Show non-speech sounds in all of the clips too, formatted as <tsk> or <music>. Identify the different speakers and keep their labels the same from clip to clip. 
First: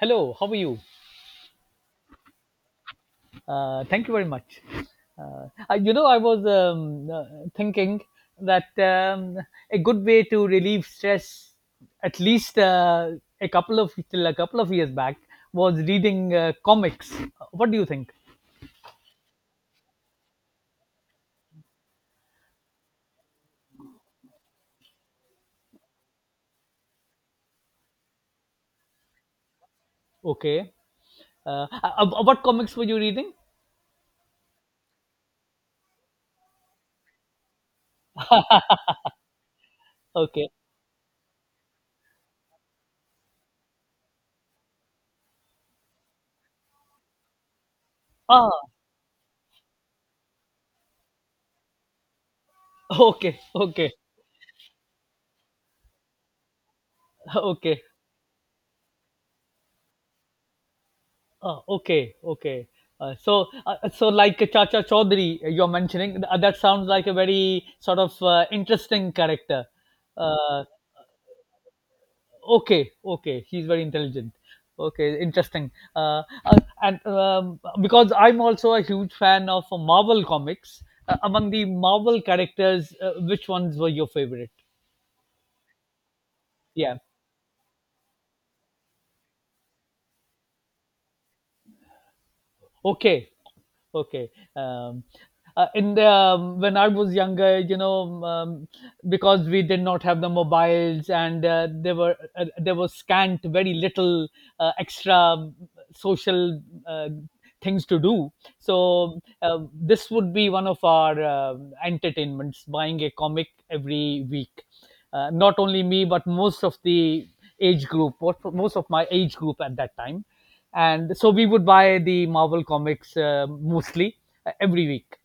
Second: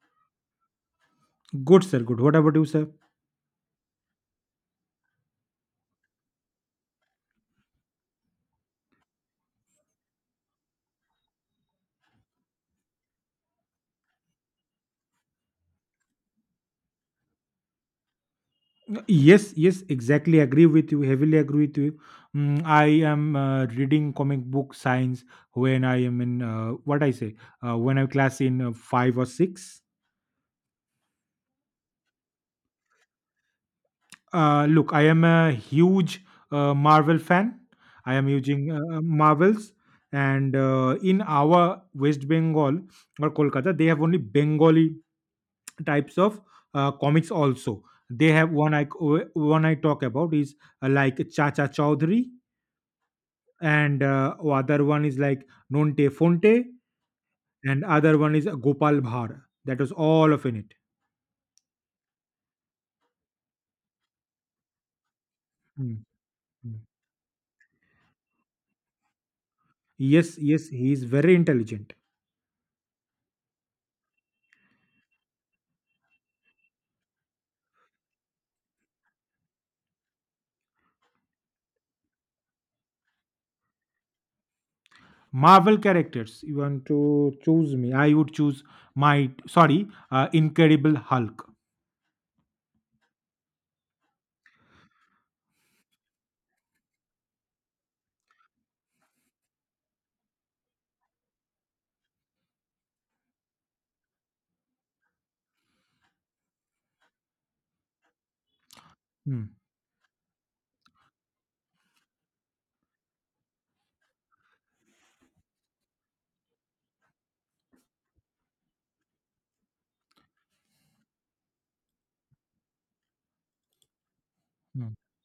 Speaker 1: Hello, how are you?
Speaker 2: Good, sir. Good. What about you, sir?
Speaker 1: Thank you very much. I- I was thinking that a good way to relieve stress, at least a couple of till a couple of years back, was reading comics. What do you think?
Speaker 2: Yes, yes, exactly. Agree with you. Heavily agree with you. I am reading comic book science when I am in what I say when I class in five or six.
Speaker 1: Okay. What comics were you reading?
Speaker 2: Look, I am a huge Marvel fan. I am using Marvels,
Speaker 1: Okay.
Speaker 2: and in our West Bengal or Kolkata, they have only Bengali types of comics. Also they have
Speaker 1: Ah,
Speaker 2: one I talk about is like Chacha Chaudhary,
Speaker 1: <laughs> okay, okay,
Speaker 2: and other one is like Nonte Fonte,
Speaker 1: okay.
Speaker 2: and other one is Gopal Bhar. That was all of in it.
Speaker 1: Oh, okay, okay. So like Chacha Chaudhary, you're
Speaker 2: Hmm,
Speaker 1: mentioning that
Speaker 2: hmm.
Speaker 1: sounds like a very sort of interesting character.
Speaker 2: Yes,
Speaker 1: Uh,
Speaker 2: yes, he is very intelligent.
Speaker 1: okay, okay, he's very intelligent. Okay, interesting. And because I'm also a huge fan of Marvel comics, among the Marvel characters, which ones were your favorite?
Speaker 2: Marvel characters you want to
Speaker 1: Yeah.
Speaker 2: choose me, I would choose my — sorry, Incredible Hulk.
Speaker 1: Okay. Okay. Um, in when I was younger, because we did not have the mobiles and there was scant, very little extra social uh, things to do. So
Speaker 2: Hmm,
Speaker 1: this would be one of our entertainments: buying a comic every week. Not only me, but most of the age group, what most of my age group at that time, and so we would buy the Marvel comics mostly every
Speaker 2: hmm,
Speaker 1: week.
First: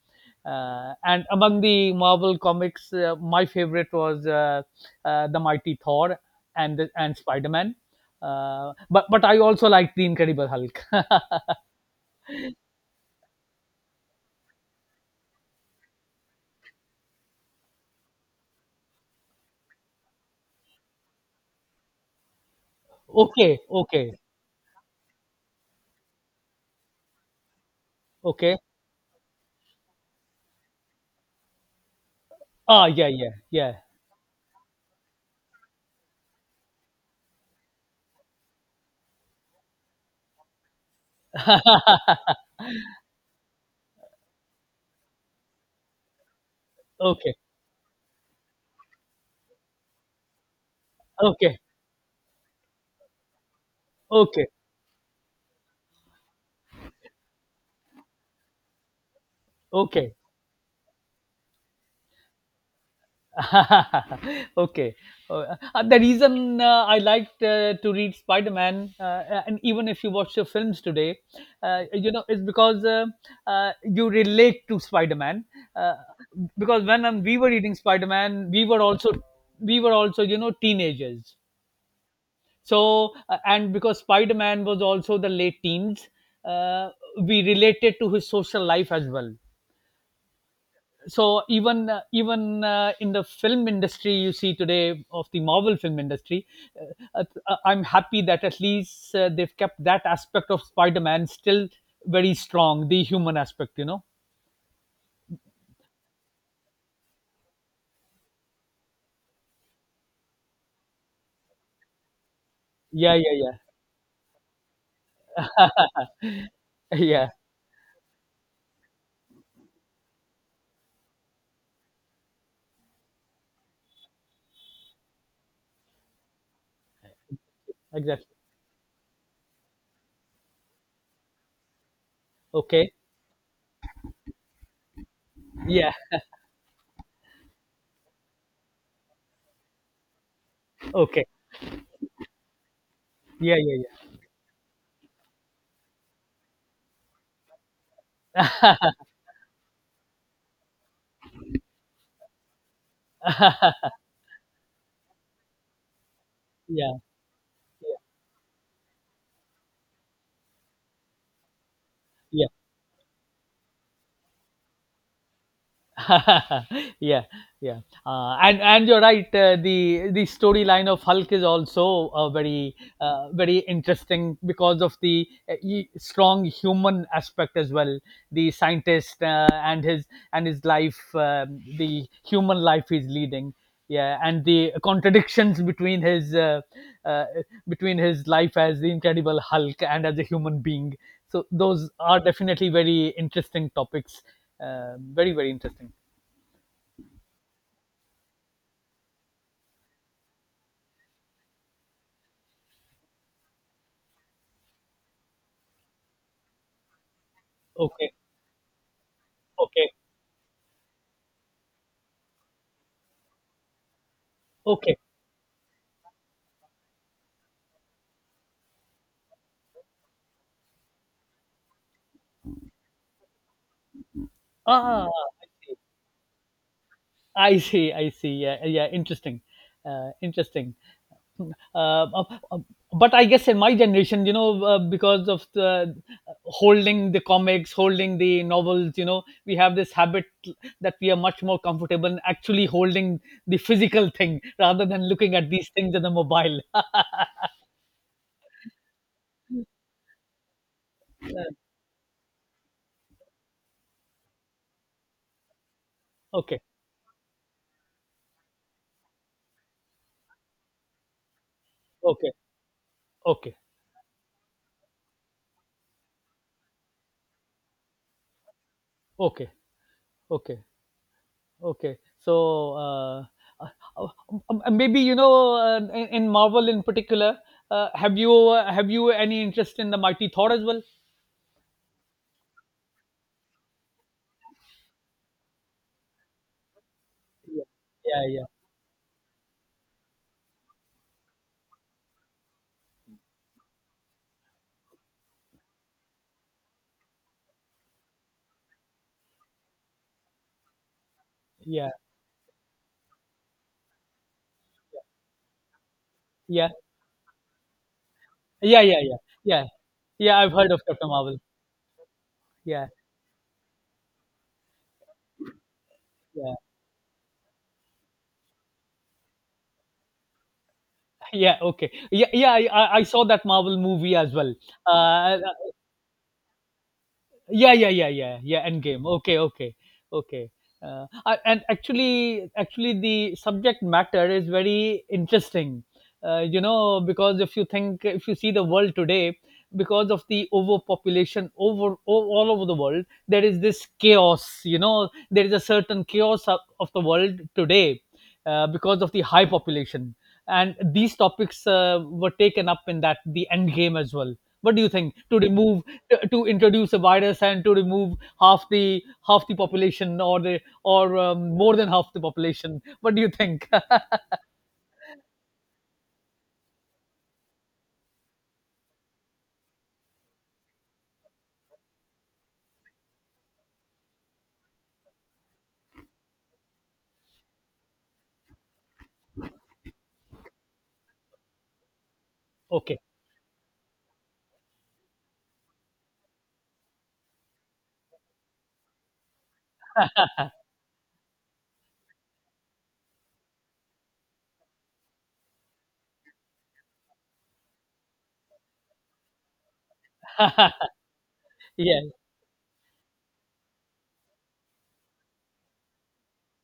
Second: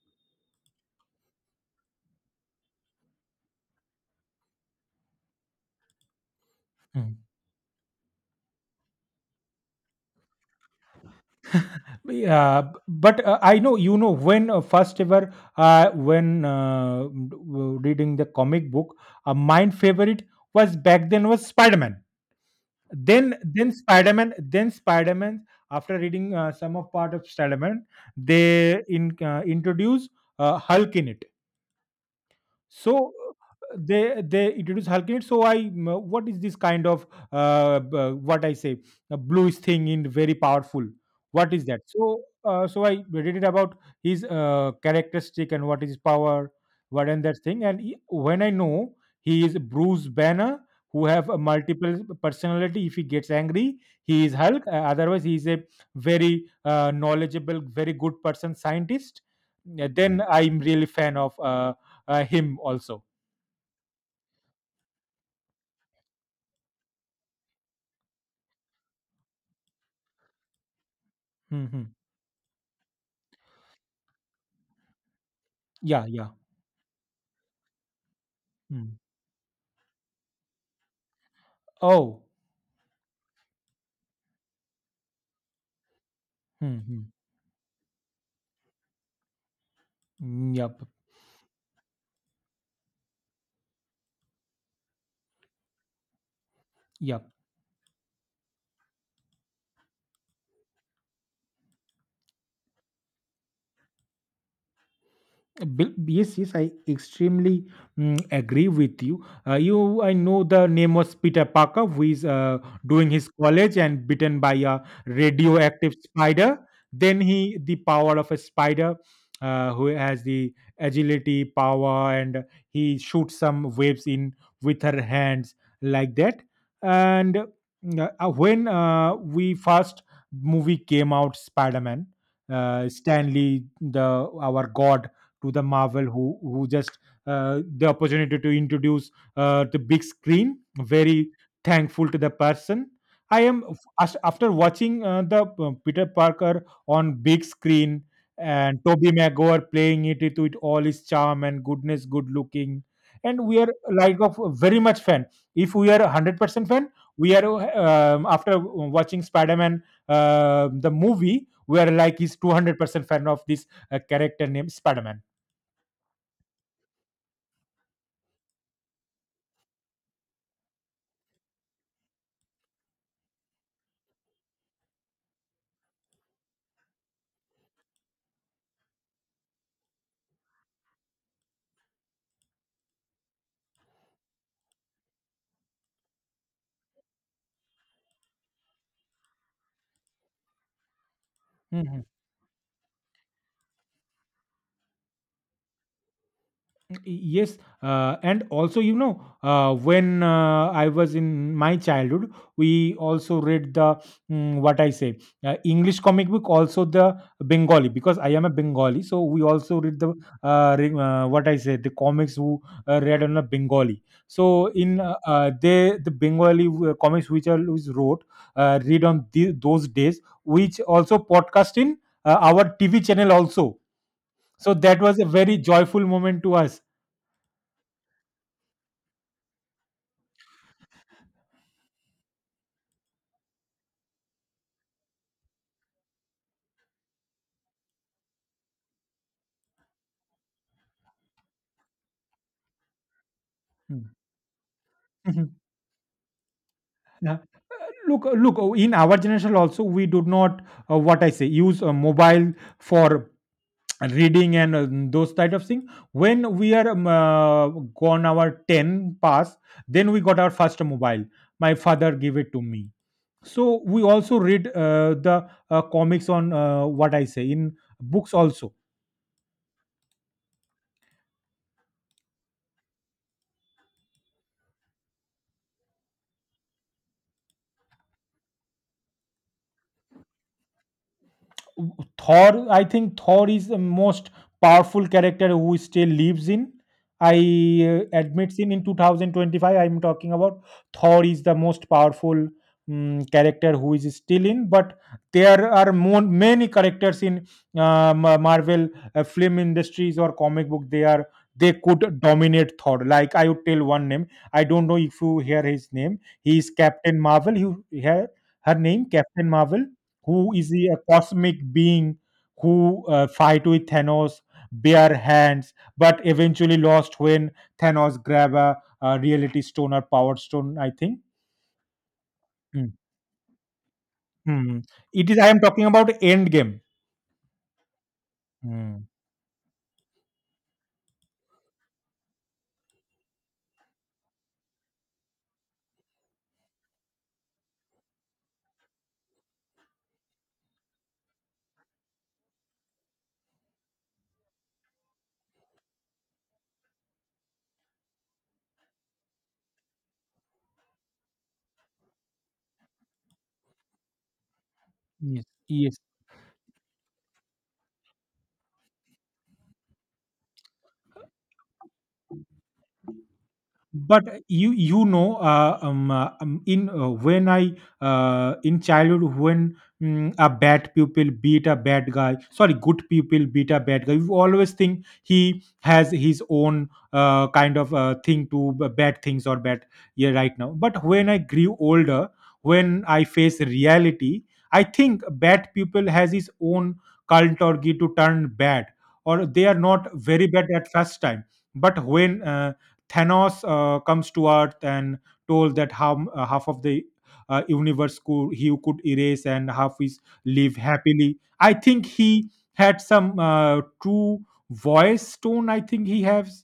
Speaker 1: And among the Marvel comics, my favorite was the Mighty Thor
Speaker 2: hmm.
Speaker 1: and Spider Man. But I also like the Incredible Hulk. <laughs>
Speaker 2: Yeah, but I know when first ever reading the comic book, my favorite was back then was Spider Man. Then
Speaker 1: Okay,
Speaker 2: then
Speaker 1: okay,
Speaker 2: Spider Man, then Spider Man, after reading some of part of Spider Man,
Speaker 1: okay.
Speaker 2: they in introduce Hulk in it.
Speaker 1: Ah, yeah,
Speaker 2: So
Speaker 1: yeah, yeah.
Speaker 2: they introduce Hulkinate. So what is this kind of what I say, a bluish thing in very powerful? What is that?
Speaker 1: <laughs>
Speaker 2: So I read it about his characteristic and what is his power, what and
Speaker 1: Okay,
Speaker 2: that thing. And when I know he is Bruce Banner, who have a
Speaker 1: okay,
Speaker 2: multiple personality. If he gets angry, he is
Speaker 1: okay,
Speaker 2: Hulk. Otherwise, he is a very knowledgeable, very good person, scientist. Yeah,
Speaker 1: okay.
Speaker 2: then I'm really fan of him also.
Speaker 1: <laughs> Okay. The reason I liked to read Spider Man, and even if you watch your films today,
Speaker 2: Mm-hmm.
Speaker 1: is because you relate to Spider Man. Uh,
Speaker 2: Yeah, yeah.
Speaker 1: because when we were reading Spider Man, we were
Speaker 2: Mm.
Speaker 1: also you know teenagers.
Speaker 2: Oh.
Speaker 1: So, and because Spider Man was also the late teens, uh,
Speaker 2: Mm-hmm.
Speaker 1: we related to his social life as well.
Speaker 2: Yep.
Speaker 1: So even even in the film industry, you see today of the Marvel film industry,
Speaker 2: Yep.
Speaker 1: I'm happy that at least they've kept that aspect of Spider Man still very strong, the human aspect, you know.
Speaker 2: Yes, yes, I extremely agree with you. You, I know the name was Peter Parker, who is doing
Speaker 1: Yeah,
Speaker 2: his
Speaker 1: yeah, yeah,
Speaker 2: college and bitten by a radioactive spider. Then
Speaker 1: <laughs> yeah,
Speaker 2: he, the power of a spider, who has the agility power, and he shoots some waves in with her hands like that. And
Speaker 1: exactly.
Speaker 2: when we first movie came out, Spider Man,
Speaker 1: Okay,
Speaker 2: Stanley, the our god to the
Speaker 1: yeah,
Speaker 2: Marvel, who just the opportunity to introduce the big screen.
Speaker 1: okay,
Speaker 2: Very thankful to the person. I
Speaker 1: yeah,
Speaker 2: am
Speaker 1: yeah, yeah,
Speaker 2: After watching the Peter Parker on big screen and Toby Maguire playing it with all his charm and goodness, good looking, and we are like of very much fan. If we are 100% fan,
Speaker 1: yeah,
Speaker 2: we are after watching Spider Man the movie, we are like is
Speaker 1: yeah.
Speaker 2: 200% fan of this character named Spider Man.
Speaker 1: <laughs> Yeah, yeah. And you're right, the storyline of Hulk is also very very interesting because of the strong human aspect as well, the scientist and his life, the human life he's leading, yeah, and the contradictions uh, between his life as the Incredible Hulk and as a human being. So those
Speaker 2: Mhm.
Speaker 1: are definitely very interesting topics, uh, very very interesting.
Speaker 2: Yes, and also when I was in my childhood, we also read the what I say, English comic book, also the Bengali,
Speaker 1: Okay,
Speaker 2: because I am a Bengali, so we also
Speaker 1: okay,
Speaker 2: read the what I say the comics who read on a Bengali. So
Speaker 1: okay.
Speaker 2: in they the Bengali comics which are which wrote, read on the, those days, which also podcast in our TV channel also. So
Speaker 1: Ah,
Speaker 2: that
Speaker 1: ah, ah.
Speaker 2: was a very joyful moment to us.
Speaker 1: I see, I see. Yeah, yeah. Interesting, interesting. Hmm. Uh, but I guess in my generation, you know, because of the holding the comics, holding the novels, you know, we have this habit that we are much more comfortable in actually holding the physical
Speaker 2: Hmm.
Speaker 1: thing rather than
Speaker 2: <laughs>
Speaker 1: looking at
Speaker 2: Mhm.
Speaker 1: these things in the mobile.
Speaker 2: Yeah. In our generation, also we do not, what I say, use a mobile for <tsk> reading and those type of thing.
Speaker 1: <laughs>
Speaker 2: When
Speaker 1: Okay,
Speaker 2: we are gone our ten pass, then we got our first mobile. My father
Speaker 1: okay,
Speaker 2: gave it to me.
Speaker 1: okay,
Speaker 2: So we also read the comics on what I say, in books also.
Speaker 1: okay, okay. Okay, so uh, uh, maybe you know in Marvel in particular, have you any interest in the Mighty Thor as well?
Speaker 2: Thor, I think Thor is the most powerful character who still lives in. I
Speaker 1: Yeah, yeah,
Speaker 2: admits in 2025. I'm talking about Thor is the most powerful character who is still in. But there are more, many characters in Marvel film industries or comic book. They
Speaker 1: yeah,
Speaker 2: could dominate Thor. Like I would tell one name. I don't know if you hear his name. He
Speaker 1: yeah,
Speaker 2: is Captain Marvel. He, her
Speaker 1: yeah, yeah, yeah,
Speaker 2: name Captain
Speaker 1: yeah, yeah.
Speaker 2: Marvel,
Speaker 1: Yeah, I've
Speaker 2: who is
Speaker 1: heard of
Speaker 2: he a
Speaker 1: Captain Marvel.
Speaker 2: cosmic being
Speaker 1: Yeah,
Speaker 2: who fight with Thanos bare hands, but
Speaker 1: yeah,
Speaker 2: eventually lost when Thanos grab a, reality stone or power stone. I think.
Speaker 1: <laughs> yeah. Okay, yeah, yeah.
Speaker 2: Mm.
Speaker 1: I saw that Marvel movie as well.
Speaker 2: Mm. It is.
Speaker 1: Uh,
Speaker 2: I am talking about Endgame.
Speaker 1: yeah yeah yeah yeah yeah, end
Speaker 2: Mm.
Speaker 1: game, okay, okay, okay. And actually the subject matter is very interesting, you know, because if you think, if you see the world today, because of the overpopulation all over the world, there is this chaos, you know, there is a certain chaos of the world today, because of the high population. And these topics were taken up in that the end game as well. What do you think to
Speaker 2: Yes,
Speaker 1: remove,
Speaker 2: yes.
Speaker 1: to introduce a virus and to remove half the population or the or more than half the population, what do you think? <laughs>
Speaker 2: But in when I in childhood when a bad pupil beat a bad guy — sorry, good pupil beat a bad guy — you always think he has his own kind of thing to bad things or bad, yeah, right now. But when I grew older,
Speaker 1: Okay.
Speaker 2: when I face reality, I think bad pupil has his own cult or get to turn bad, or they are not very bad at first time. But when Thanos comes to Earth and told that how half of the universe could he could erase and half is live happily. I
Speaker 1: <laughs> Yeah
Speaker 2: think he had some true voice tone. I think he has.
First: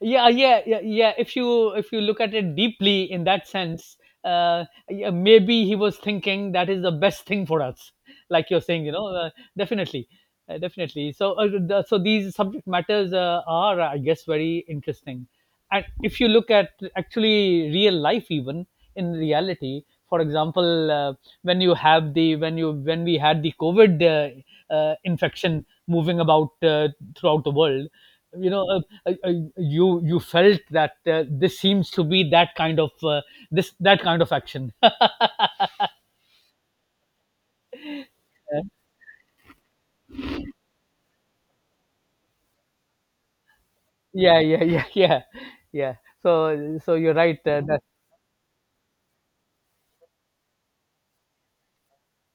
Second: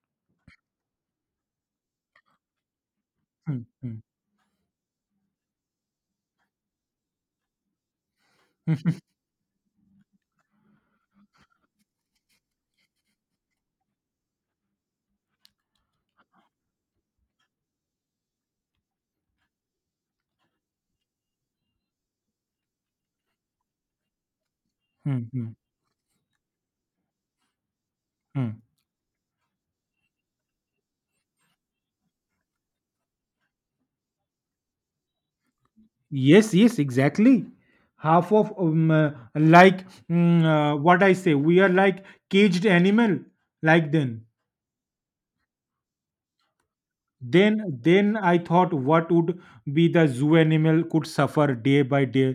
Speaker 1: yeah yeah yeah yeah, if you look at it deeply in that
Speaker 2: Hmm, hmm,
Speaker 1: sense, yeah, maybe he was thinking that is the best thing for us, like you're
Speaker 2: hmm,
Speaker 1: saying, you
Speaker 2: hmm,
Speaker 1: know, definitely, definitely. So so these subject matters are I guess very interesting. And if you look at actually real life, even in reality, for example, when you have the when you when we had the covid
Speaker 2: hmm, hmm,
Speaker 1: infection moving about throughout the world, you
Speaker 2: hmm.
Speaker 1: know, uh, uh, you you felt that this seems to be that kind of this that kind of action.
Speaker 2: Yes, yes, exactly. Half of like, what I say, we are like caged animal. Like then.
Speaker 1: Yeah yeah yeah <laughs> yeah yeah, so so you're right,
Speaker 2: then
Speaker 1: that,
Speaker 2: then I thought what would be the zoo animal could suffer day by day,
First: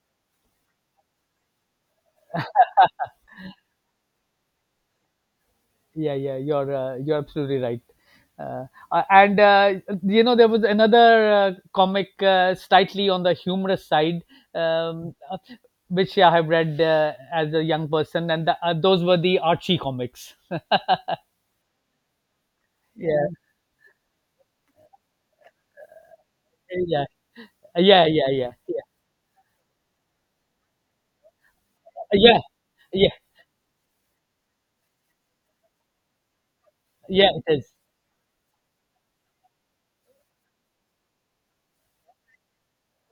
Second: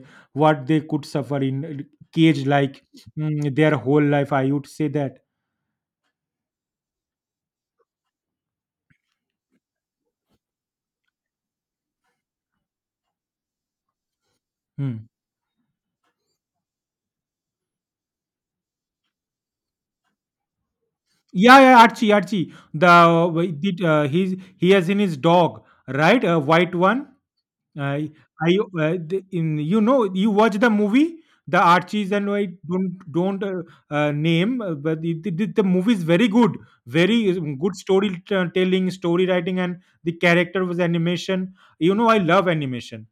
Speaker 2: what they could suffer in cage, like, their whole life, I would say that.
Speaker 1: yeah yeah, you're absolutely right. uh, and You know there was another comic slightly on the humorous side,
Speaker 2: Hmm.
Speaker 1: um, uh, which I have read as a young person, and those were the Archie comics.
Speaker 2: Yeah, yeah, Archie the,
Speaker 1: <laughs> Yeah
Speaker 2: did, he has in his dog, right, a white
Speaker 1: yeah
Speaker 2: one?
Speaker 1: yeah
Speaker 2: I
Speaker 1: yeah
Speaker 2: I
Speaker 1: yeah
Speaker 2: the- in you watch the movie, the Archies, and
Speaker 1: yeah
Speaker 2: I don't
Speaker 1: yeah
Speaker 2: don't name, but it, the, the movie is very good, very
Speaker 1: yeah, it is.
Speaker 2: good story, telling story, writing, and the character was animation. You know I love animation.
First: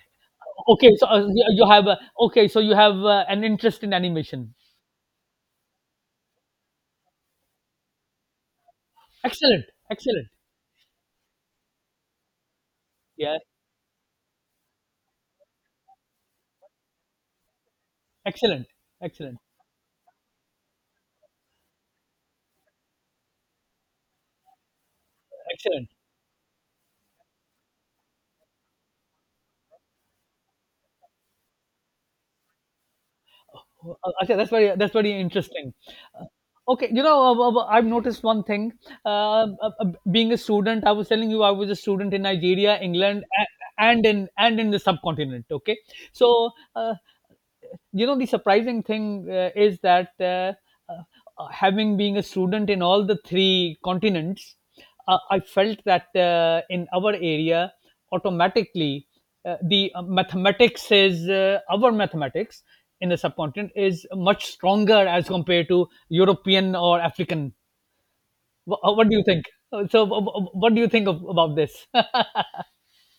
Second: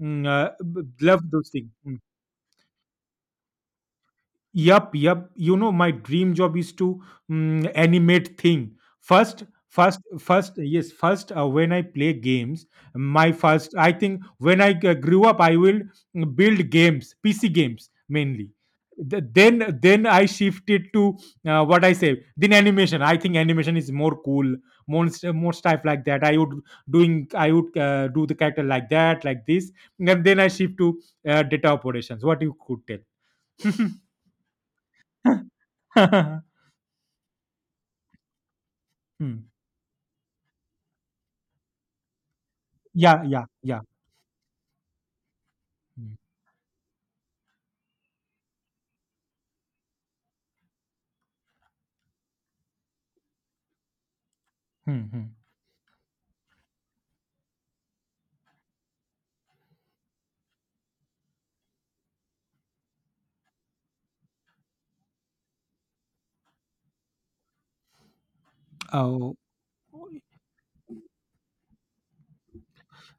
Speaker 1: Okay, so
Speaker 2: Love
Speaker 1: you
Speaker 2: those
Speaker 1: you
Speaker 2: things.
Speaker 1: have okay, so you have an interest in animation.
Speaker 2: Yup, yup. You know, my dream job is to animate thing. First,
Speaker 1: Excellent,
Speaker 2: first,
Speaker 1: excellent,
Speaker 2: first, yes, first, when I play games, my
Speaker 1: yeah.
Speaker 2: first, I think when I grew up, I will build games, PC games mainly.
Speaker 1: Excellent,
Speaker 2: Th-
Speaker 1: excellent,
Speaker 2: Then, then I shifted to what I say, then animation. I think animation is more cool, more stuff
Speaker 1: excellent.
Speaker 2: like that. I would doing, I would do the character like that, like this, and then I shift to data operations. What you could tell.
Speaker 1: Uh, Acha, that's very
Speaker 2: <laughs>
Speaker 1: interesting. Uh,
Speaker 2: <laughs>
Speaker 1: okay, you know, I've noticed one thing. Uh,
Speaker 2: Hmm.
Speaker 1: uh, uh, Being a student, I was telling you, I was a student in Nigeria,
Speaker 2: Yeah,
Speaker 1: England,
Speaker 2: yeah, yeah.
Speaker 1: and in the subcontinent. Okay,
Speaker 2: Hmm.
Speaker 1: so uh, you know the surprising thing is that having being a student in all the three continents,
Speaker 2: Mhm.
Speaker 1: I felt that in our area automatically the mathematics is our mathematics in the subcontinent is much stronger as compared to European or African. What do you
Speaker 2: Oh.
Speaker 1: think? What do you think of, about this?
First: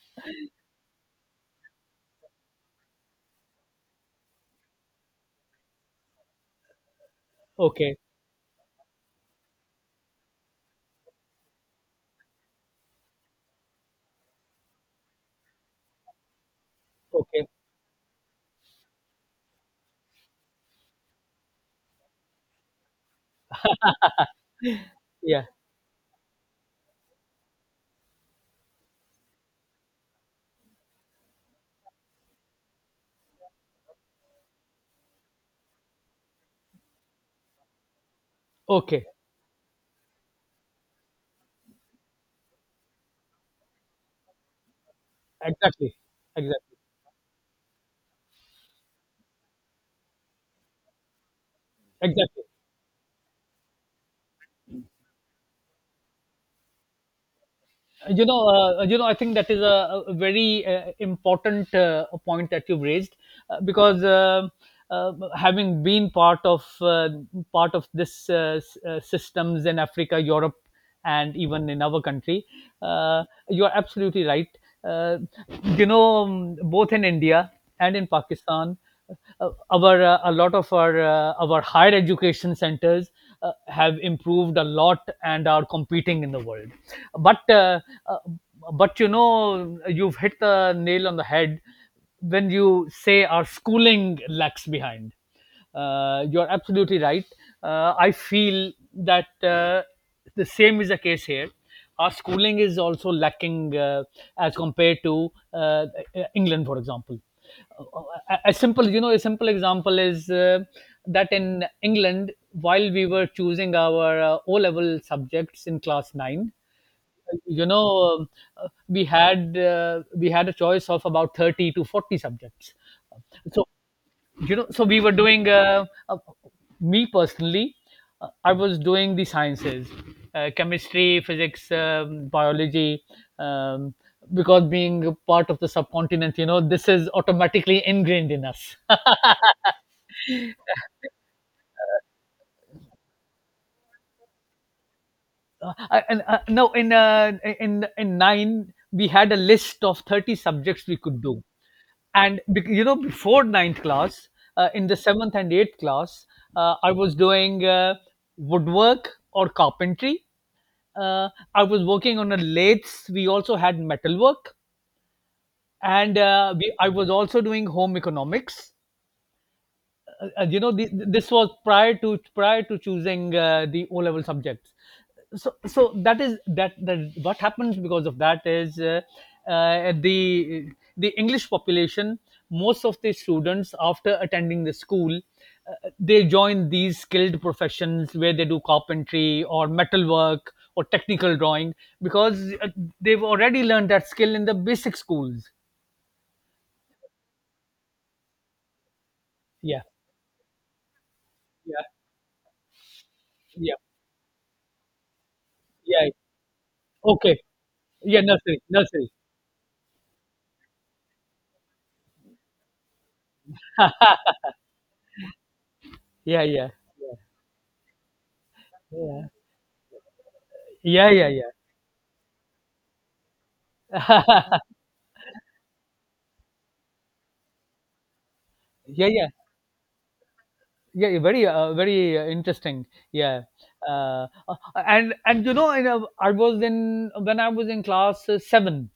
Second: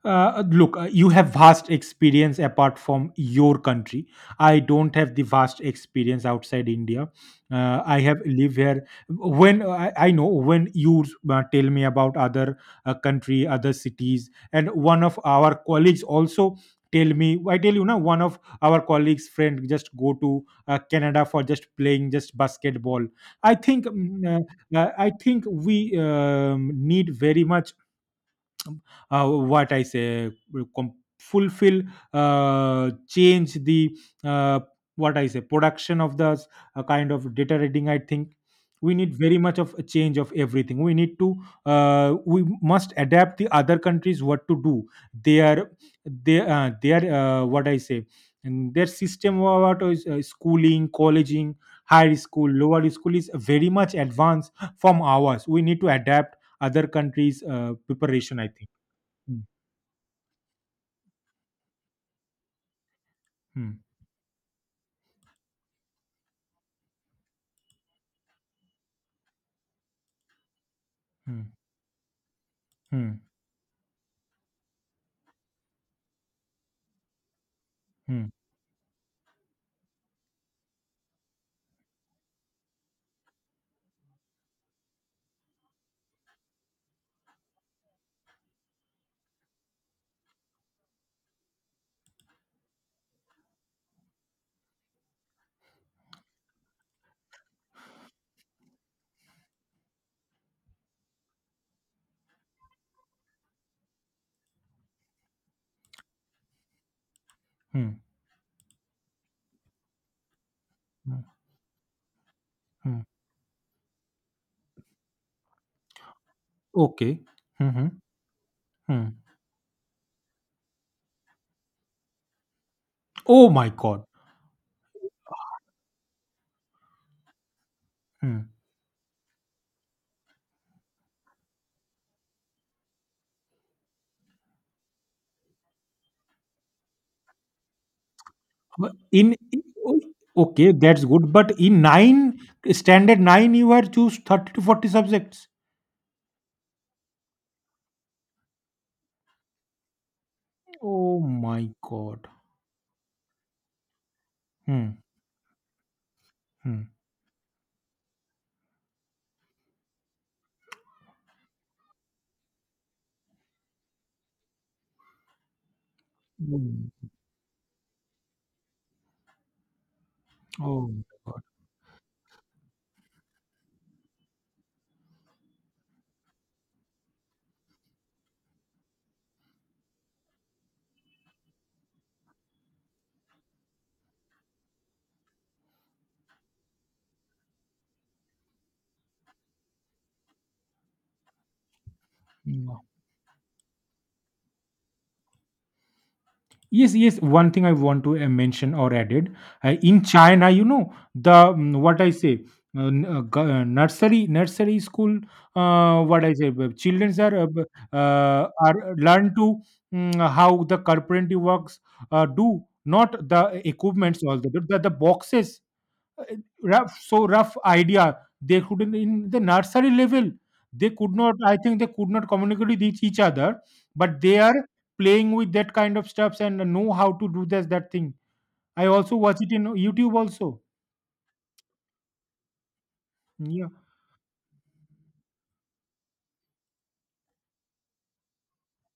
Speaker 2: Look, you have vast experience apart from your country. I don't have the vast experience outside India.
Speaker 1: <laughs> Okay
Speaker 2: I have live here. When I know when you tell me about other country, other cities, and one of our colleagues also tell me.
Speaker 1: okay
Speaker 2: I tell you now, one of our colleagues' friend just go to Canada for just playing just basketball. I think I think
Speaker 1: yeah
Speaker 2: we need very much, what I say, fulfill, change the, uh, what I say, production of the kind of data reading. I think we
Speaker 1: okay,
Speaker 2: need very much of a change of everything. We need to we must adapt the other countries what to do their,
Speaker 1: exactly
Speaker 2: their uh,
Speaker 1: exactly
Speaker 2: their uh, what I say, and their system about schooling, colleging, higher
Speaker 1: exactly.
Speaker 2: school, lower school is very much advanced from ours. We need to adapt other countries'
Speaker 1: You
Speaker 2: preparation.
Speaker 1: know
Speaker 2: I think.
Speaker 1: you know I think
Speaker 2: Hmm,
Speaker 1: that is a very important point that you've raised,
Speaker 2: hmm,
Speaker 1: because having been part of this systems in Africa, Europe and
Speaker 2: hmm,
Speaker 1: even in our country,
Speaker 2: hmm,
Speaker 1: uh, you're absolutely right. uh, you know, both in India and in
Speaker 2: hmm,
Speaker 1: Pakistan, our a lot of our higher education centers have improved a lot and are competing in the world, but uh, uh, but you know you've hit the nail on the head when you say our schooling lags behind. You're absolutely right. I feel that the same is the case here, our schooling is also lacking as compared to uh, England, for example. A
Speaker 2: hmm,
Speaker 1: a simple you know a simple example is
Speaker 2: hmm,
Speaker 1: that in England, while
Speaker 2: hmm.
Speaker 1: we were choosing our O level subjects in class 9,
Speaker 2: Okay.
Speaker 1: you know,
Speaker 2: Mm-hmm,
Speaker 1: um, uh, we
Speaker 2: hmm.
Speaker 1: had uh, we had a choice of about 30 to 40 subjects.
Speaker 2: Oh
Speaker 1: So
Speaker 2: my God.
Speaker 1: you know so we were doing me personally,
Speaker 2: Hmm.
Speaker 1: I was doing the sciences, chemistry, physics, biology, um, because being a part of the subcontinent you know this is automatically ingrained in us.
Speaker 2: But in o- okay,
Speaker 1: <laughs>
Speaker 2: that's good. But in nine, standard nine, you have choose 30 to 40 subjects.
Speaker 1: uh, and No, in in 9 we had a list of 30 subjects we
Speaker 2: Oh
Speaker 1: could do.
Speaker 2: my God.
Speaker 1: You know before ninth class, in
Speaker 2: Hmm,
Speaker 1: the seventh and eighth class,
Speaker 2: hmm.
Speaker 1: I was doing woodwork or carpentry, uh, I was working on a lathe, we also had metalwork, and I
Speaker 2: Hmm.
Speaker 1: was also doing home economics. And you know
Speaker 2: Oh my
Speaker 1: this
Speaker 2: God.
Speaker 1: was prior to prior to choosing the O level subjects. So so that is that that what happens because of that is uh, the the English population, most of the students after attending the school they join these skilled professions where they do carpentry or metalwork or technical drawing, because
Speaker 2: Hmm.
Speaker 1: they've already learned that skill in the basic schools.
Speaker 2: Yes, yes. One thing I want to mention or added
Speaker 1: Yeah
Speaker 2: in China, you know the,
Speaker 1: yeah
Speaker 2: what I say,
Speaker 1: yeah
Speaker 2: nursery school.
Speaker 1: yeah
Speaker 2: What I say, children
Speaker 1: okay,
Speaker 2: are
Speaker 1: yeah, nursery
Speaker 2: are
Speaker 1: nursery.
Speaker 2: learn to, how the carpentry works, do not the equipments, all the, the boxes, uh,
Speaker 1: Yeah, yeah.
Speaker 2: rough, so rough idea they couldn't
Speaker 1: Yeah.
Speaker 2: in the nursery level, they
Speaker 1: Yeah,
Speaker 2: could
Speaker 1: yeah,
Speaker 2: not.
Speaker 1: yeah.
Speaker 2: I think they could not communicate with each other, but they are
Speaker 1: <laughs>
Speaker 2: playing with that kind of stuffs and know how to do this that thing. I
Speaker 1: Yeah,
Speaker 2: also
Speaker 1: yeah.
Speaker 2: watch it in YouTube also.
Speaker 1: Yeah, very, very interesting. Yeah.
Speaker 2: Yeah,
Speaker 1: Uh, uh, and you know, I was in when I was in class seven.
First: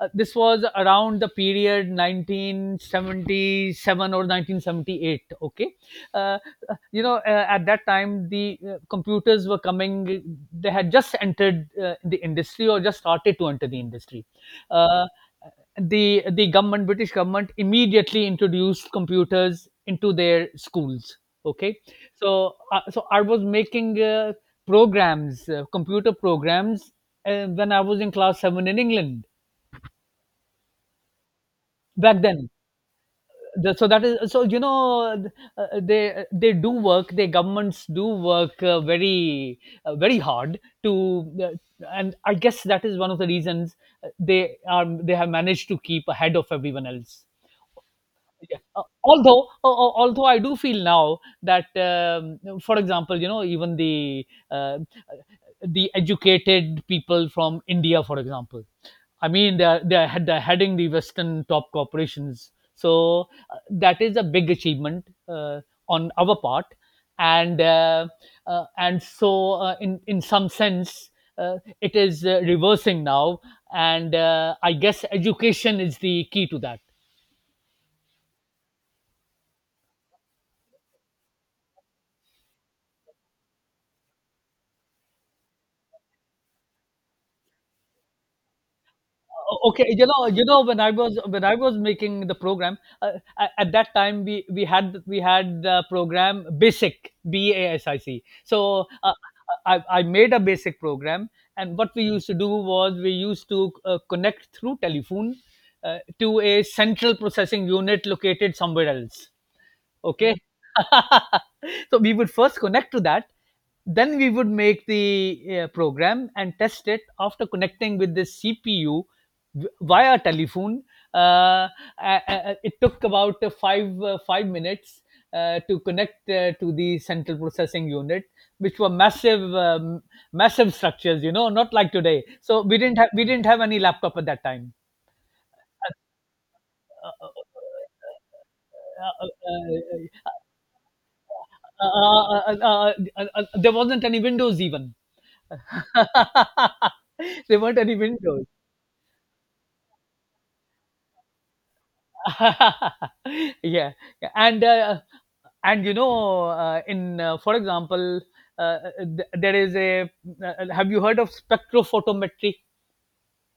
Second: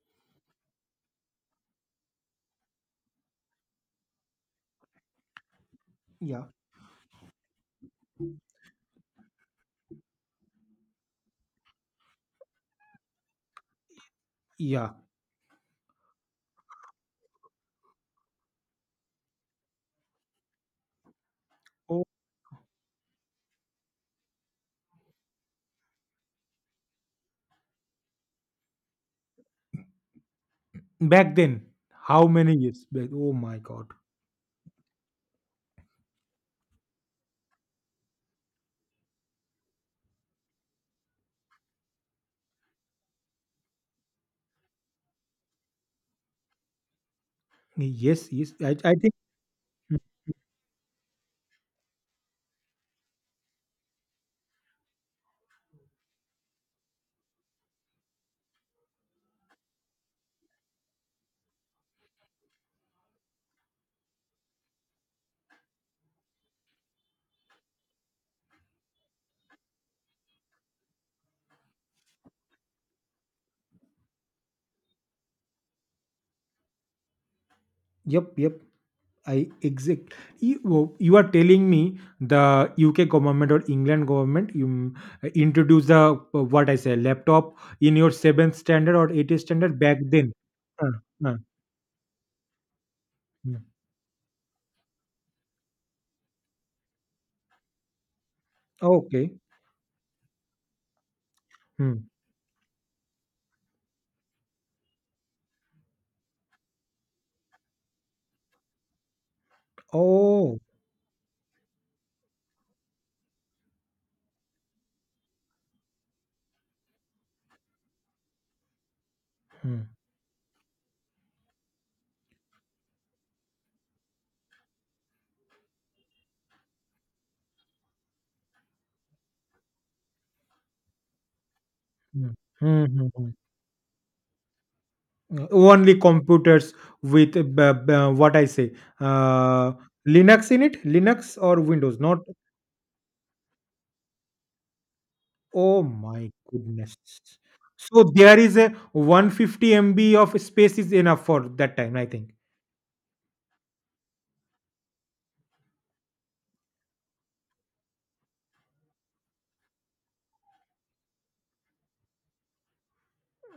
Speaker 1: This was around the period 1977 or 1978. Okay. uh,
Speaker 2: yeah,
Speaker 1: you know, at that time the computers were coming. They had just entered the industry, or just started to enter the industry.
Speaker 2: yeah.
Speaker 1: uh, the government, British government, immediately introduced computers into their schools. Okay.
Speaker 2: Oh.
Speaker 1: So so I was making programs, computer programs, when I was in class 7 in England
Speaker 2: Back then.
Speaker 1: back
Speaker 2: How
Speaker 1: then.
Speaker 2: many years back? Oh my
Speaker 1: the,
Speaker 2: God.
Speaker 1: so that is so you know, they do work. Their governments do work very very hard to and I guess that is one of the reasons they have managed to keep ahead of everyone else.
Speaker 2: Yes, yes.
Speaker 1: Yeah.
Speaker 2: i, I think.
Speaker 1: Although, although I do feel now that for example, you know, even the educated people from India, for example, I mean, they're heading the Western top corporations, so that is a big achievement on our part. And and so in some sense, it is reversing now, and I guess education is the key to that.
Speaker 2: Yep, yep. I exact, you, you are telling me the UK government or England government, you introduce the, what I say, laptop in your seventh standard or eighth standard
Speaker 1: Okay.
Speaker 2: back
Speaker 1: you know
Speaker 2: then.
Speaker 1: you know when i
Speaker 2: Uh,
Speaker 1: was
Speaker 2: uh,
Speaker 1: when i was making the program,
Speaker 2: mm.
Speaker 1: at that time we had the program BASIC, B A S I C. So
Speaker 2: Okay.
Speaker 1: I made a BASIC program, and what we
Speaker 2: Hmm.
Speaker 1: used to do was we used to connect through telephone to a central processing unit located somewhere else. Okay.
Speaker 2: Oh.
Speaker 1: <laughs> So we would first connect to that, then we would make the program and test it after connecting with the CPU
Speaker 2: Hmm.
Speaker 1: via telephone. Uh, uh, it took about 5 minutes to connect to the central processing unit, which were massive, massive structures. You know, not like today.
Speaker 2: Hmm.
Speaker 1: So we
Speaker 2: Hmm,
Speaker 1: didn't
Speaker 2: hmm,
Speaker 1: have we
Speaker 2: hmm.
Speaker 1: didn't have any laptop at that time.
Speaker 2: Only computers
Speaker 1: Uh, uh,
Speaker 2: with what I say,
Speaker 1: uh, uh,
Speaker 2: uh,
Speaker 1: uh,
Speaker 2: Linux in it, Linux or Windows, not.
Speaker 1: there wasn't any Windows even.
Speaker 2: Oh my goodness.
Speaker 1: <laughs> There weren't any
Speaker 2: So there
Speaker 1: windows.
Speaker 2: is a 150 MB of space is enough for that time, I think.
Speaker 1: <laughs> Yeah, yeah, and, you know, for example, uh, th there is a have you heard of spectrophotometry?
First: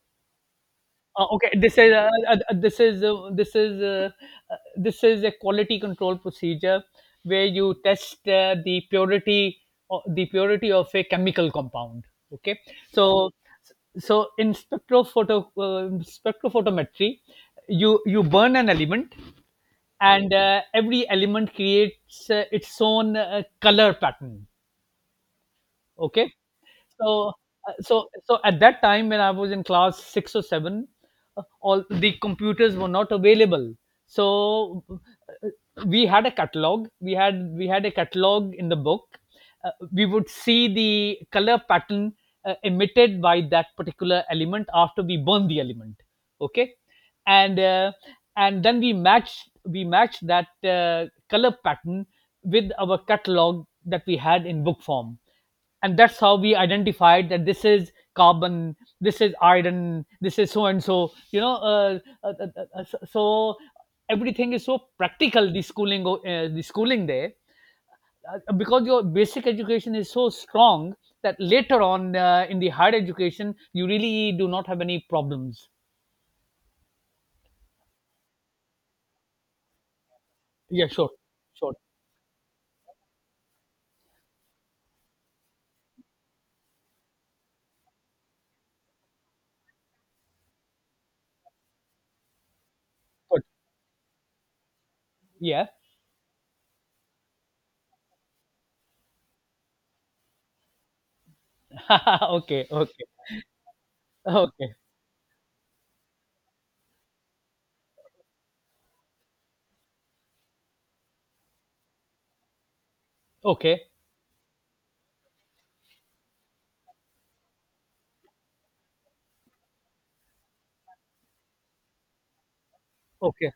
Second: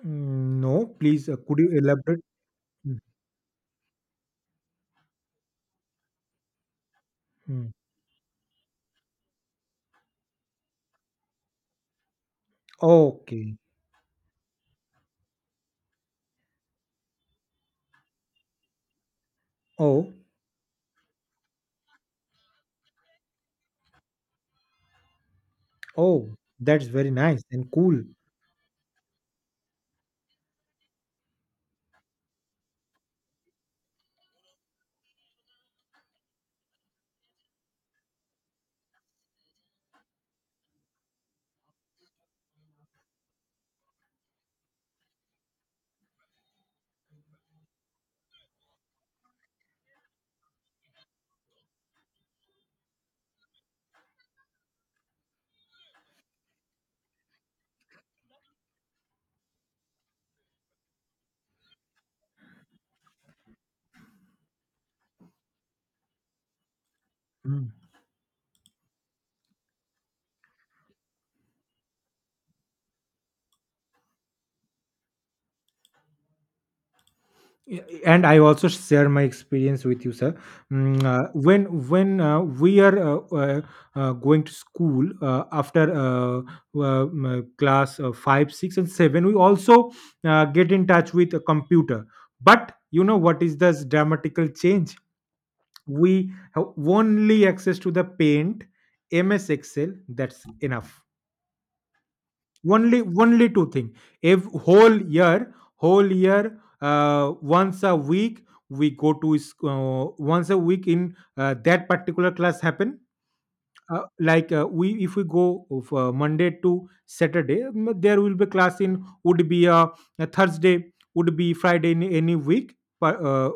Speaker 2: No, please,
Speaker 1: Okay,
Speaker 2: could you elaborate? Mm,
Speaker 1: this is a quality control procedure where
Speaker 2: mm.
Speaker 1: you test the purity the purity of a chemical compound. Okay. So
Speaker 2: Okay.
Speaker 1: so in spectrophoto spectrophotometry, you burn an element,
Speaker 2: Oh,
Speaker 1: and every element creates its own color pattern. Okay.
Speaker 2: oh, that's very
Speaker 1: So,
Speaker 2: nice and cool.
Speaker 1: so at that time when I was in class six or seven, all the computers were not available. So we had a catalog. We had a catalog in the book. We would see the color pattern emitted by that particular element after we burn the element. Okay, and uh, and then we matched that color pattern with our catalog that we had in book form, and that's how we identified that this is carbon, this is iron, this is so and so. You know, so so everything is so practical, the schooling, the schooling there,
Speaker 2: Mm.
Speaker 1: because your basic education is so strong that later on in the higher education you really do not have any problems.
Speaker 2: Yeah, and I also share my experience with you, sir.
Speaker 1: Yeah,
Speaker 2: Mm,
Speaker 1: sure.
Speaker 2: uh, when
Speaker 1: Sure.
Speaker 2: we are going to school, class 5, 6 and 7, we also get in touch with a computer. But you know what
Speaker 1: Good.
Speaker 2: is this dramatical change?
Speaker 1: Yeah.
Speaker 2: We have only access to the paint, MS Excel, that's enough.
Speaker 1: <laughs> Okay,
Speaker 2: only
Speaker 1: okay.
Speaker 2: only two thing. If
Speaker 1: Okay,
Speaker 2: whole year, once a week we go to sc- once a week in that particular class happen.
Speaker 1: okay,
Speaker 2: Like, we if we go of, Monday to Saturday, there will be class in, would be a Thursday, would be Friday in any week, but
Speaker 1: okay,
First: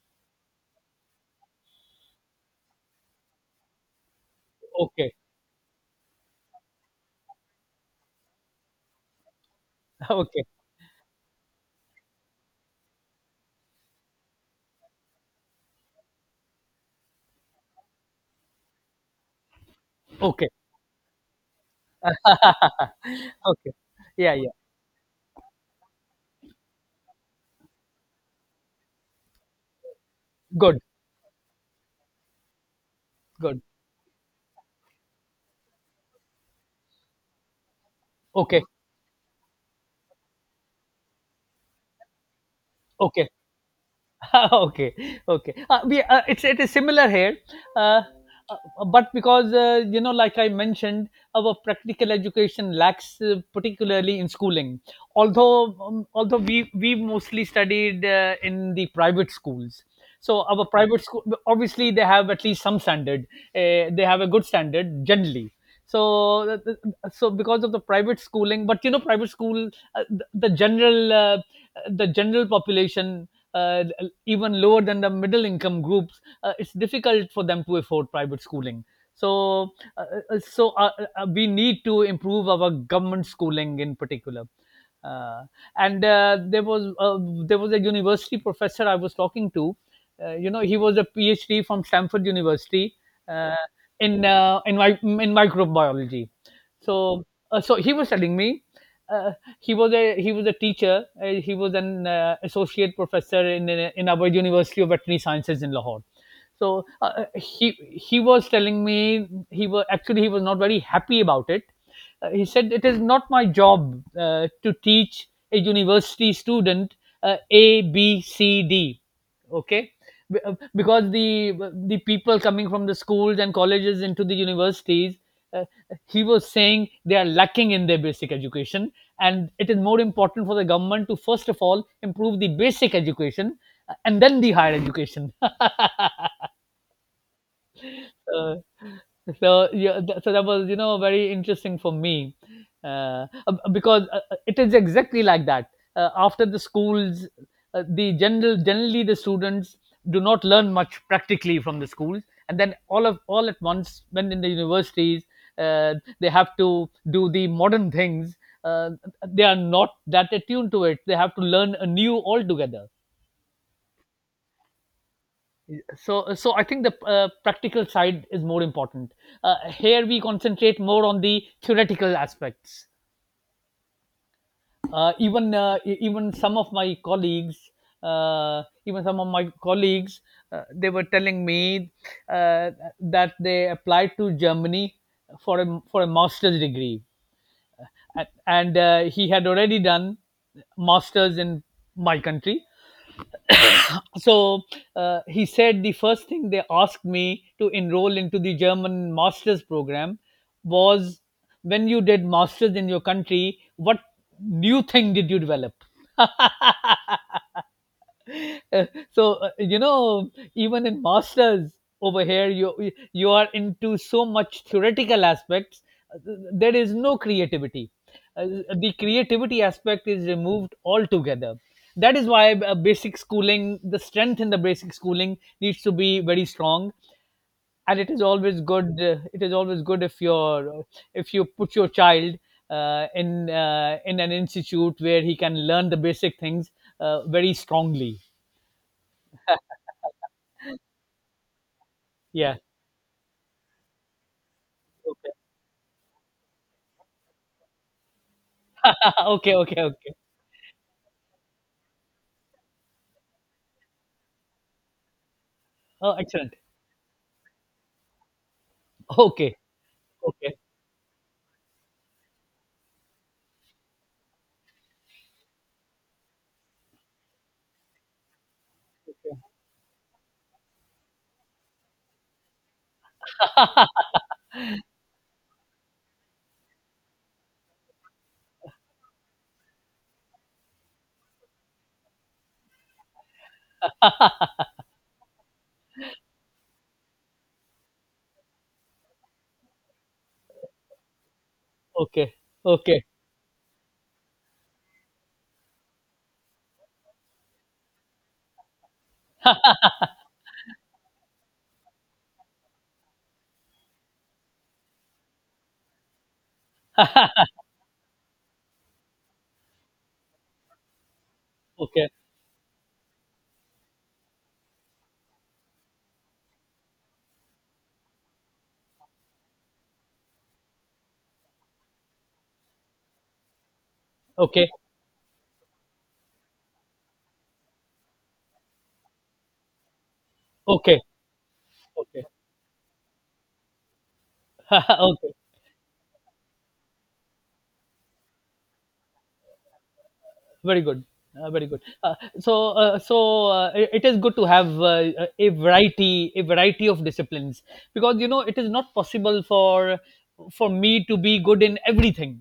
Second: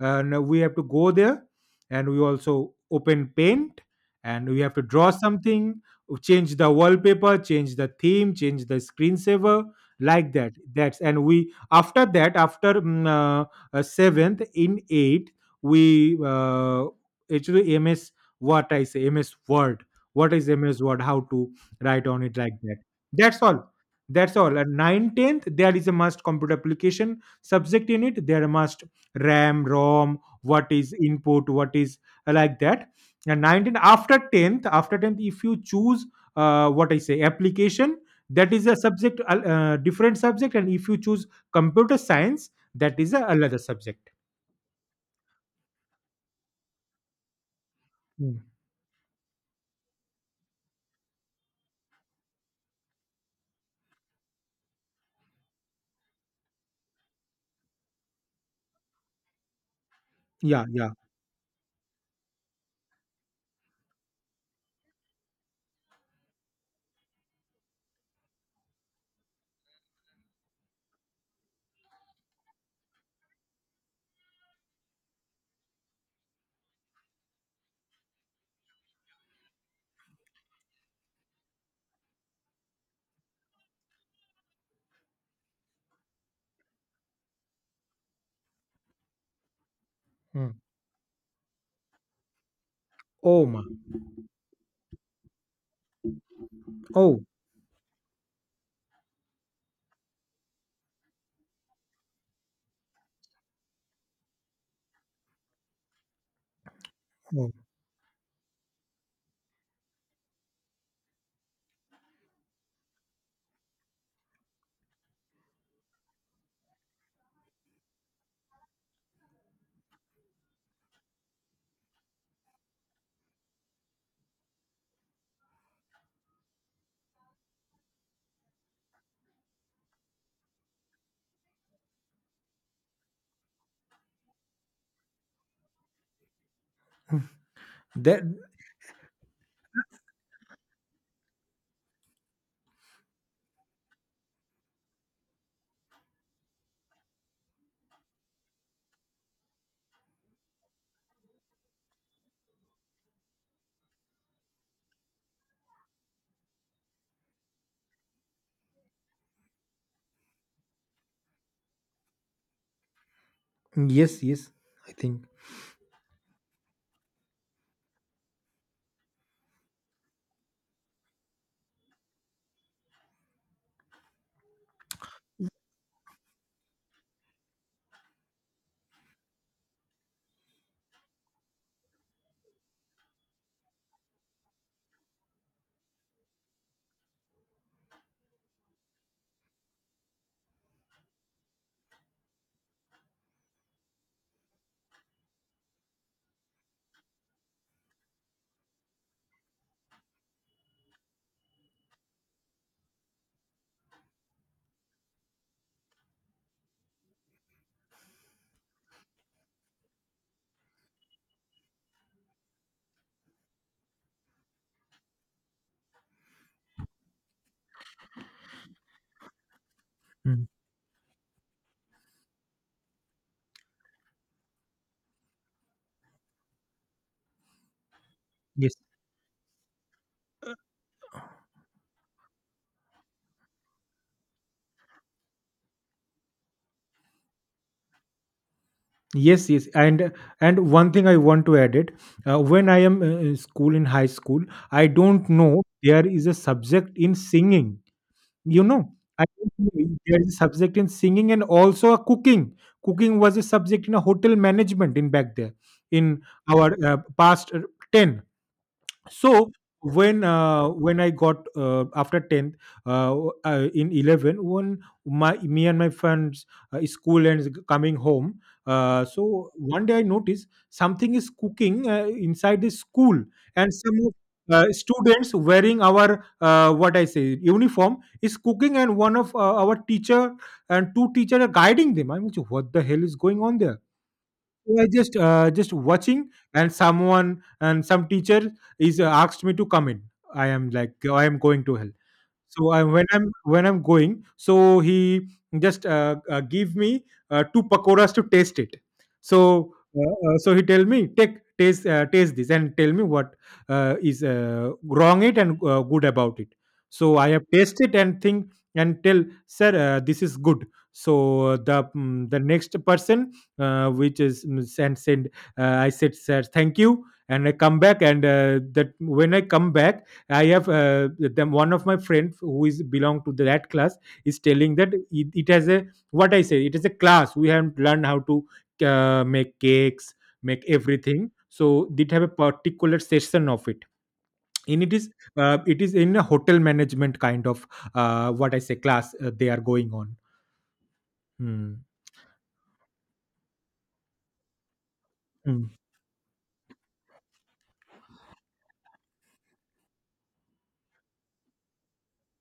Speaker 2: and we have to go there, and we also open paint, and we have to draw
Speaker 1: okay,
Speaker 2: something, change the wallpaper, change the theme, change the screensaver, like
Speaker 1: okay,
Speaker 2: that. That's, and we, after that, after 7th in 8th, we actually MS, what I say MS Word, what is
Speaker 1: okay.
Speaker 2: MS Word, how to write on it, like that. That's
Speaker 1: <laughs>
Speaker 2: all.
Speaker 1: Okay. Yeah,
Speaker 2: That's
Speaker 1: yeah.
Speaker 2: all. And 9, tenth, there is a must computer application subject in it. There must RAM, ROM, what
Speaker 1: Good.
Speaker 2: is input, what is like that. And
Speaker 1: Good.
Speaker 2: 19, after 10th, if you choose, what I say application, that
Speaker 1: Okay.
Speaker 2: is a subject, different subject. And if you choose computer science, that is a
Speaker 1: Okay.
Speaker 2: another subject.
Speaker 1: <laughs> Okay, okay. It's, it is similar here, uh,
Speaker 2: Mm.
Speaker 1: but because you know, like I mentioned, our practical education lacks, particularly in schooling. Although, although we mostly studied in the private schools. So
Speaker 2: Yeah,
Speaker 1: our
Speaker 2: yeah.
Speaker 1: private school, obviously, they have at least some standard. They have a good standard generally. So, so because of the private schooling, but you know, private school, the general population uh, even lower than the middle income groups, it's difficult for them to afford private schooling. So, so we need to improve our government schooling in particular. Uh, and there was a university professor I was talking to. You
Speaker 2: Mm.
Speaker 1: know, he was a PhD from Stanford University
Speaker 2: Oh
Speaker 1: uh,
Speaker 2: my.
Speaker 1: in my in microbiology.
Speaker 2: Oh.
Speaker 1: So so he was telling me uh, he was a teacher. He was an associate professor in our University of Veterinary Sciences in Lahore. So
Speaker 2: Mm.
Speaker 1: he was telling me he was, actually he was not very happy about it. He said it is not my job to teach a university student ABCD. Okay, because the people coming from the schools and colleges into the universities, uh, he was saying they are lacking in their basic education, and it is more important for the government to first of all improve the basic education and then the higher education. <laughs>
Speaker 2: That.
Speaker 1: <laughs> Uh, so yeah, so that was, you know, very interesting for me, because it is exactly like that. After the schools, the general generally the students do not learn much practically from the schools, and then all of, all at once when in the universities, uh, they have to do the modern things. Uh, they are not that attuned to it. They have to learn anew altogether.
Speaker 2: Yes, yes, I think.
Speaker 1: So I think the practical side is more important. Here we concentrate more on the theoretical aspects. Even, even some of my colleagues, even some of my colleagues, they were telling me uh, that they applied to Germany for a master's degree, and he had already done masters in my country. So he said the first thing they asked me to enroll into the German masters program was, when you did masters in your country, what new thing did you develop? <laughs> <laughs> Uh, so you know, even in masters over here, you are into so much theoretical aspects. There is no creativity. uh, the creativity aspect is
Speaker 2: Mm.
Speaker 1: removed altogether. That is why basic schooling, the strength in the basic schooling, needs to be very strong. And it is always
Speaker 2: Yes.
Speaker 1: good, it is always good if you're, if you put your child in an institute where he can learn the basic things very strongly.
Speaker 2: Yes, yes, and one thing I want to add it. Uh,
Speaker 1: Yeah.
Speaker 2: when I am in school, in high school, I don't
Speaker 1: Okay.
Speaker 2: know there is a subject in singing. You know, I
Speaker 1: <laughs>
Speaker 2: don't
Speaker 1: Okay, okay,
Speaker 2: know
Speaker 1: okay.
Speaker 2: there is a subject in singing, and also a cooking. Cooking was a subject in a hotel management in back there
Speaker 1: Oh,
Speaker 2: in
Speaker 1: excellent.
Speaker 2: our past ten. So
Speaker 1: Okay.
Speaker 2: when
Speaker 1: Okay.
Speaker 2: uh, when I got after 10th, uh, in 11, when my me and my friends school and coming home, so one day I noticed something is cooking inside the school, and some students wearing our what I say uniform is cooking, and one of our teacher and two teacher are guiding them. I'm like, what the hell is going on there. I just watching, and some teacher is asked me to come in. I am like, I am going to hell.
Speaker 1: Okay.
Speaker 2: So
Speaker 1: Okay.
Speaker 2: when I'm going, so he just give me two pakoras to taste it. So he tell me, take taste taste this and tell me what is wrong it, and good about it. So I have tasted and think and tell, sir, this is good. So the
Speaker 1: Okay.
Speaker 2: mm, the next person, which is, send, I said, sir, thank you. And I come back, and that when I come back, I have them. One of my friend who is belong to that class is
Speaker 1: Okay.
Speaker 2: telling that, it has a, what I say. It is a class. We haven't learned how to make cakes, make
Speaker 1: Okay.
Speaker 2: everything. So did
Speaker 1: Okay.
Speaker 2: have
Speaker 1: Okay.
Speaker 2: a particular session of it. In it
Speaker 1: <laughs>
Speaker 2: is,
Speaker 1: Okay.
Speaker 2: it is in a hotel management kind of what I say class, they are going on.
Speaker 1: Very good. Very good.
Speaker 2: Hmm.
Speaker 1: It it is good to have a
Speaker 2: Hmm.
Speaker 1: variety a variety of disciplines, because you know it is not possible for me to be good in everything.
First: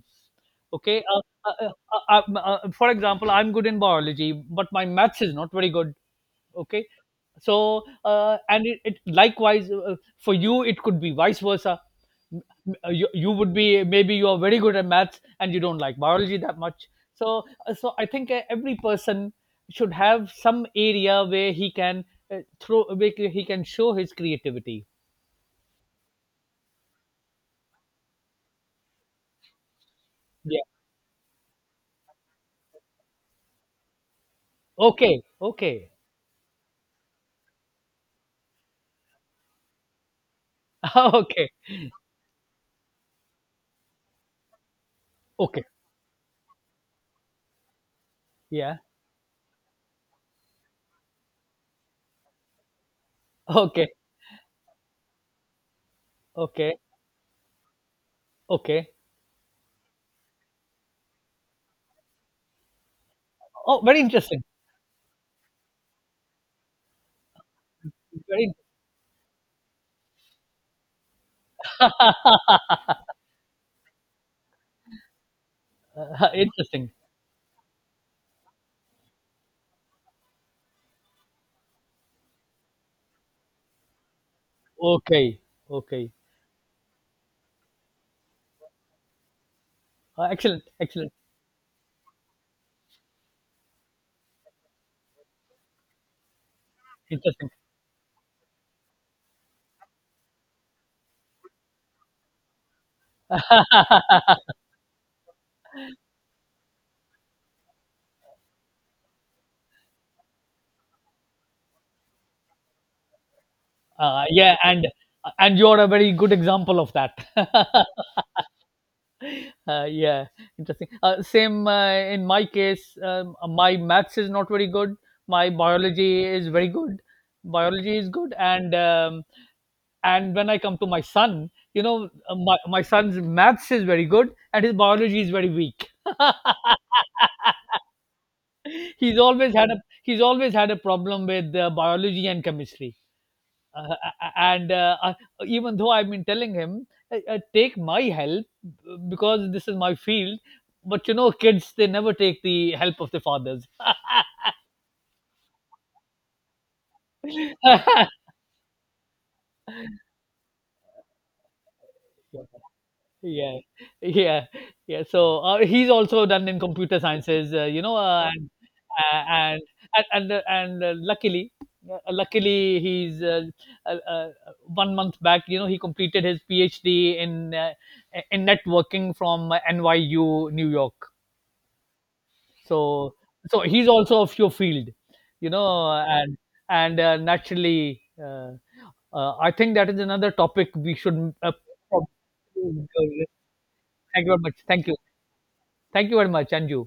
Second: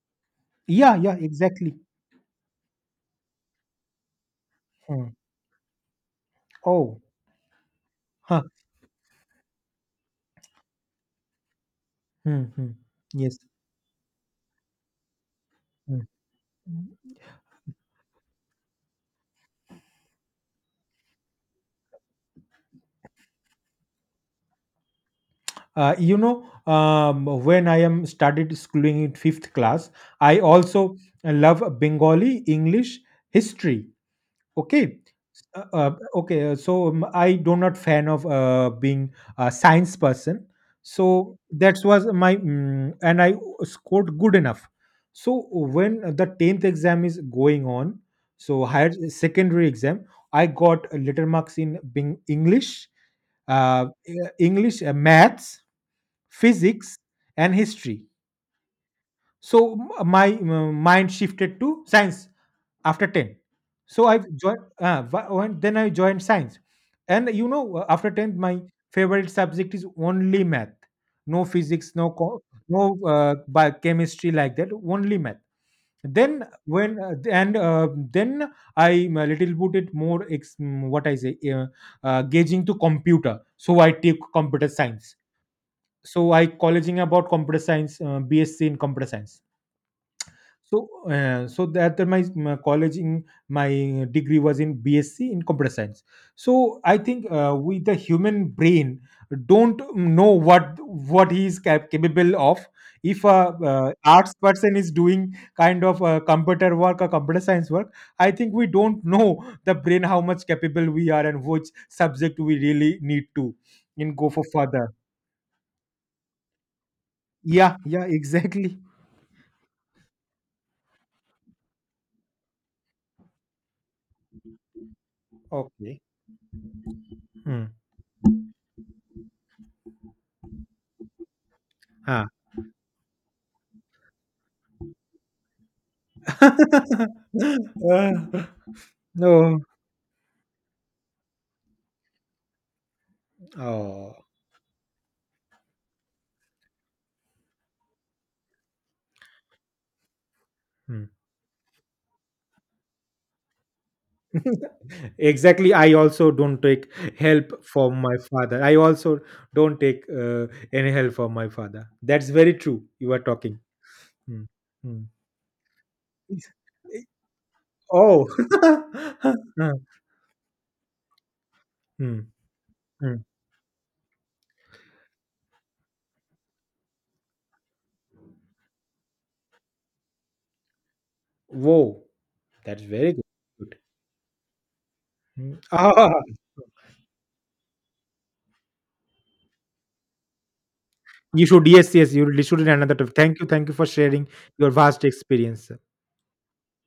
Speaker 2: Yeah,
Speaker 1: Okay.
Speaker 2: yeah, exactly.
Speaker 1: For example, I'm good in biology, but my
Speaker 2: Hmm.
Speaker 1: maths is not very good. Okay.
Speaker 2: Oh,
Speaker 1: So
Speaker 2: huh.
Speaker 1: and it likewise for you it could be vice versa.
Speaker 2: Hmm, hmm.
Speaker 1: You
Speaker 2: Yes.
Speaker 1: would be, maybe you are very good at maths and you don't like
Speaker 2: Hmm.
Speaker 1: biology that much. So so I think every person should have some area where he can throw where he can show his creativity.
Speaker 2: uh, you know when I am started schooling in fifth class, I
Speaker 1: Yeah.
Speaker 2: also love Bengali, English, history. Okay.
Speaker 1: Okay,
Speaker 2: uh,
Speaker 1: okay.
Speaker 2: uh, okay so, I do not fan of being a science person. So
Speaker 1: <laughs> Okay,
Speaker 2: that was my, and I scored good enough. So
Speaker 1: okay.
Speaker 2: when the 10th exam is going on, so
Speaker 1: Yeah.
Speaker 2: higher secondary exam, I got letter marks in being English,
Speaker 1: Okay,
Speaker 2: English, maths,
Speaker 1: okay,
Speaker 2: physics, and history.
Speaker 1: okay.
Speaker 2: So my mind shifted to science after 10.
Speaker 1: Oh, very
Speaker 2: So I
Speaker 1: interesting.
Speaker 2: joined, then I joined science. And after 10,
Speaker 1: Very,
Speaker 2: my favorite subject is only math. No physics, no no chemistry, like that, only math.
Speaker 1: <laughs>
Speaker 2: Then
Speaker 1: interesting.
Speaker 2: when, and then I am a little bit more what I say, gauging to computer, so I take computer science.
Speaker 1: Okay, okay.
Speaker 2: So I colleging about computer science, BSc in computer science.
Speaker 1: Excellent,
Speaker 2: So
Speaker 1: excellent.
Speaker 2: uh, so that my college in my degree was in BSc in computer science. So I think,
Speaker 1: Interesting.
Speaker 2: we the human brain don't know what he is capable of. If
Speaker 1: <laughs>
Speaker 2: a, arts person is doing kind of computer work or computer science work, I think we don't know the brain how much capable we are, and which subject we really need to, in, go for
Speaker 1: Yeah,
Speaker 2: further.
Speaker 1: and you're a very good example of that.
Speaker 2: Yeah,
Speaker 1: <laughs>
Speaker 2: yeah, <laughs> exactly.
Speaker 1: Yeah, interesting. Same in my case, my maths is not very good. My
Speaker 2: Okay.
Speaker 1: biology is very good.
Speaker 2: Hmm.
Speaker 1: Biology is good, and when I come to my son, you know,
Speaker 2: Ah.
Speaker 1: my my son's maths is very good, and his biology is very weak. <laughs>
Speaker 2: <laughs> Uh,
Speaker 1: he's always
Speaker 2: no.
Speaker 1: had a He's always had a problem with biology and chemistry. uh,
Speaker 2: Oh.
Speaker 1: and uh, I- Even though I've been telling him, take my help because this is my field.
Speaker 2: Hmm.
Speaker 1: But you know, kids, they never take the help of the fathers.
Speaker 2: <laughs> exactly. I also don't take help from my
Speaker 1: <laughs>
Speaker 2: father. I also don't take any help from my father. That's very true. You are
Speaker 1: Yeah,
Speaker 2: talking. Hmm.
Speaker 1: yeah,
Speaker 2: Hmm.
Speaker 1: yeah. So he's also done in computer sciences, you know,
Speaker 2: Oh. <laughs>
Speaker 1: uh, and
Speaker 2: Hmm.
Speaker 1: and luckily,
Speaker 2: Hmm.
Speaker 1: luckily
Speaker 2: Hmm.
Speaker 1: he's, uh, uh, 1 month back, you know, he completed his PhD in networking from NYU, New York.
Speaker 2: Whoa. That's very
Speaker 1: So
Speaker 2: good. Good.
Speaker 1: he's also of your field, you
Speaker 2: Hmm. <laughs>
Speaker 1: know,
Speaker 2: Ah,
Speaker 1: and naturally, I think that is another topic we should.
Speaker 2: you should. Yes,
Speaker 1: Prob-
Speaker 2: yes. You really should do another topic. Thank you. Thank you for
Speaker 1: Thank
Speaker 2: sharing
Speaker 1: you very much.
Speaker 2: your
Speaker 1: Thank you.
Speaker 2: vast experience.
Speaker 1: Thank you very much, and you.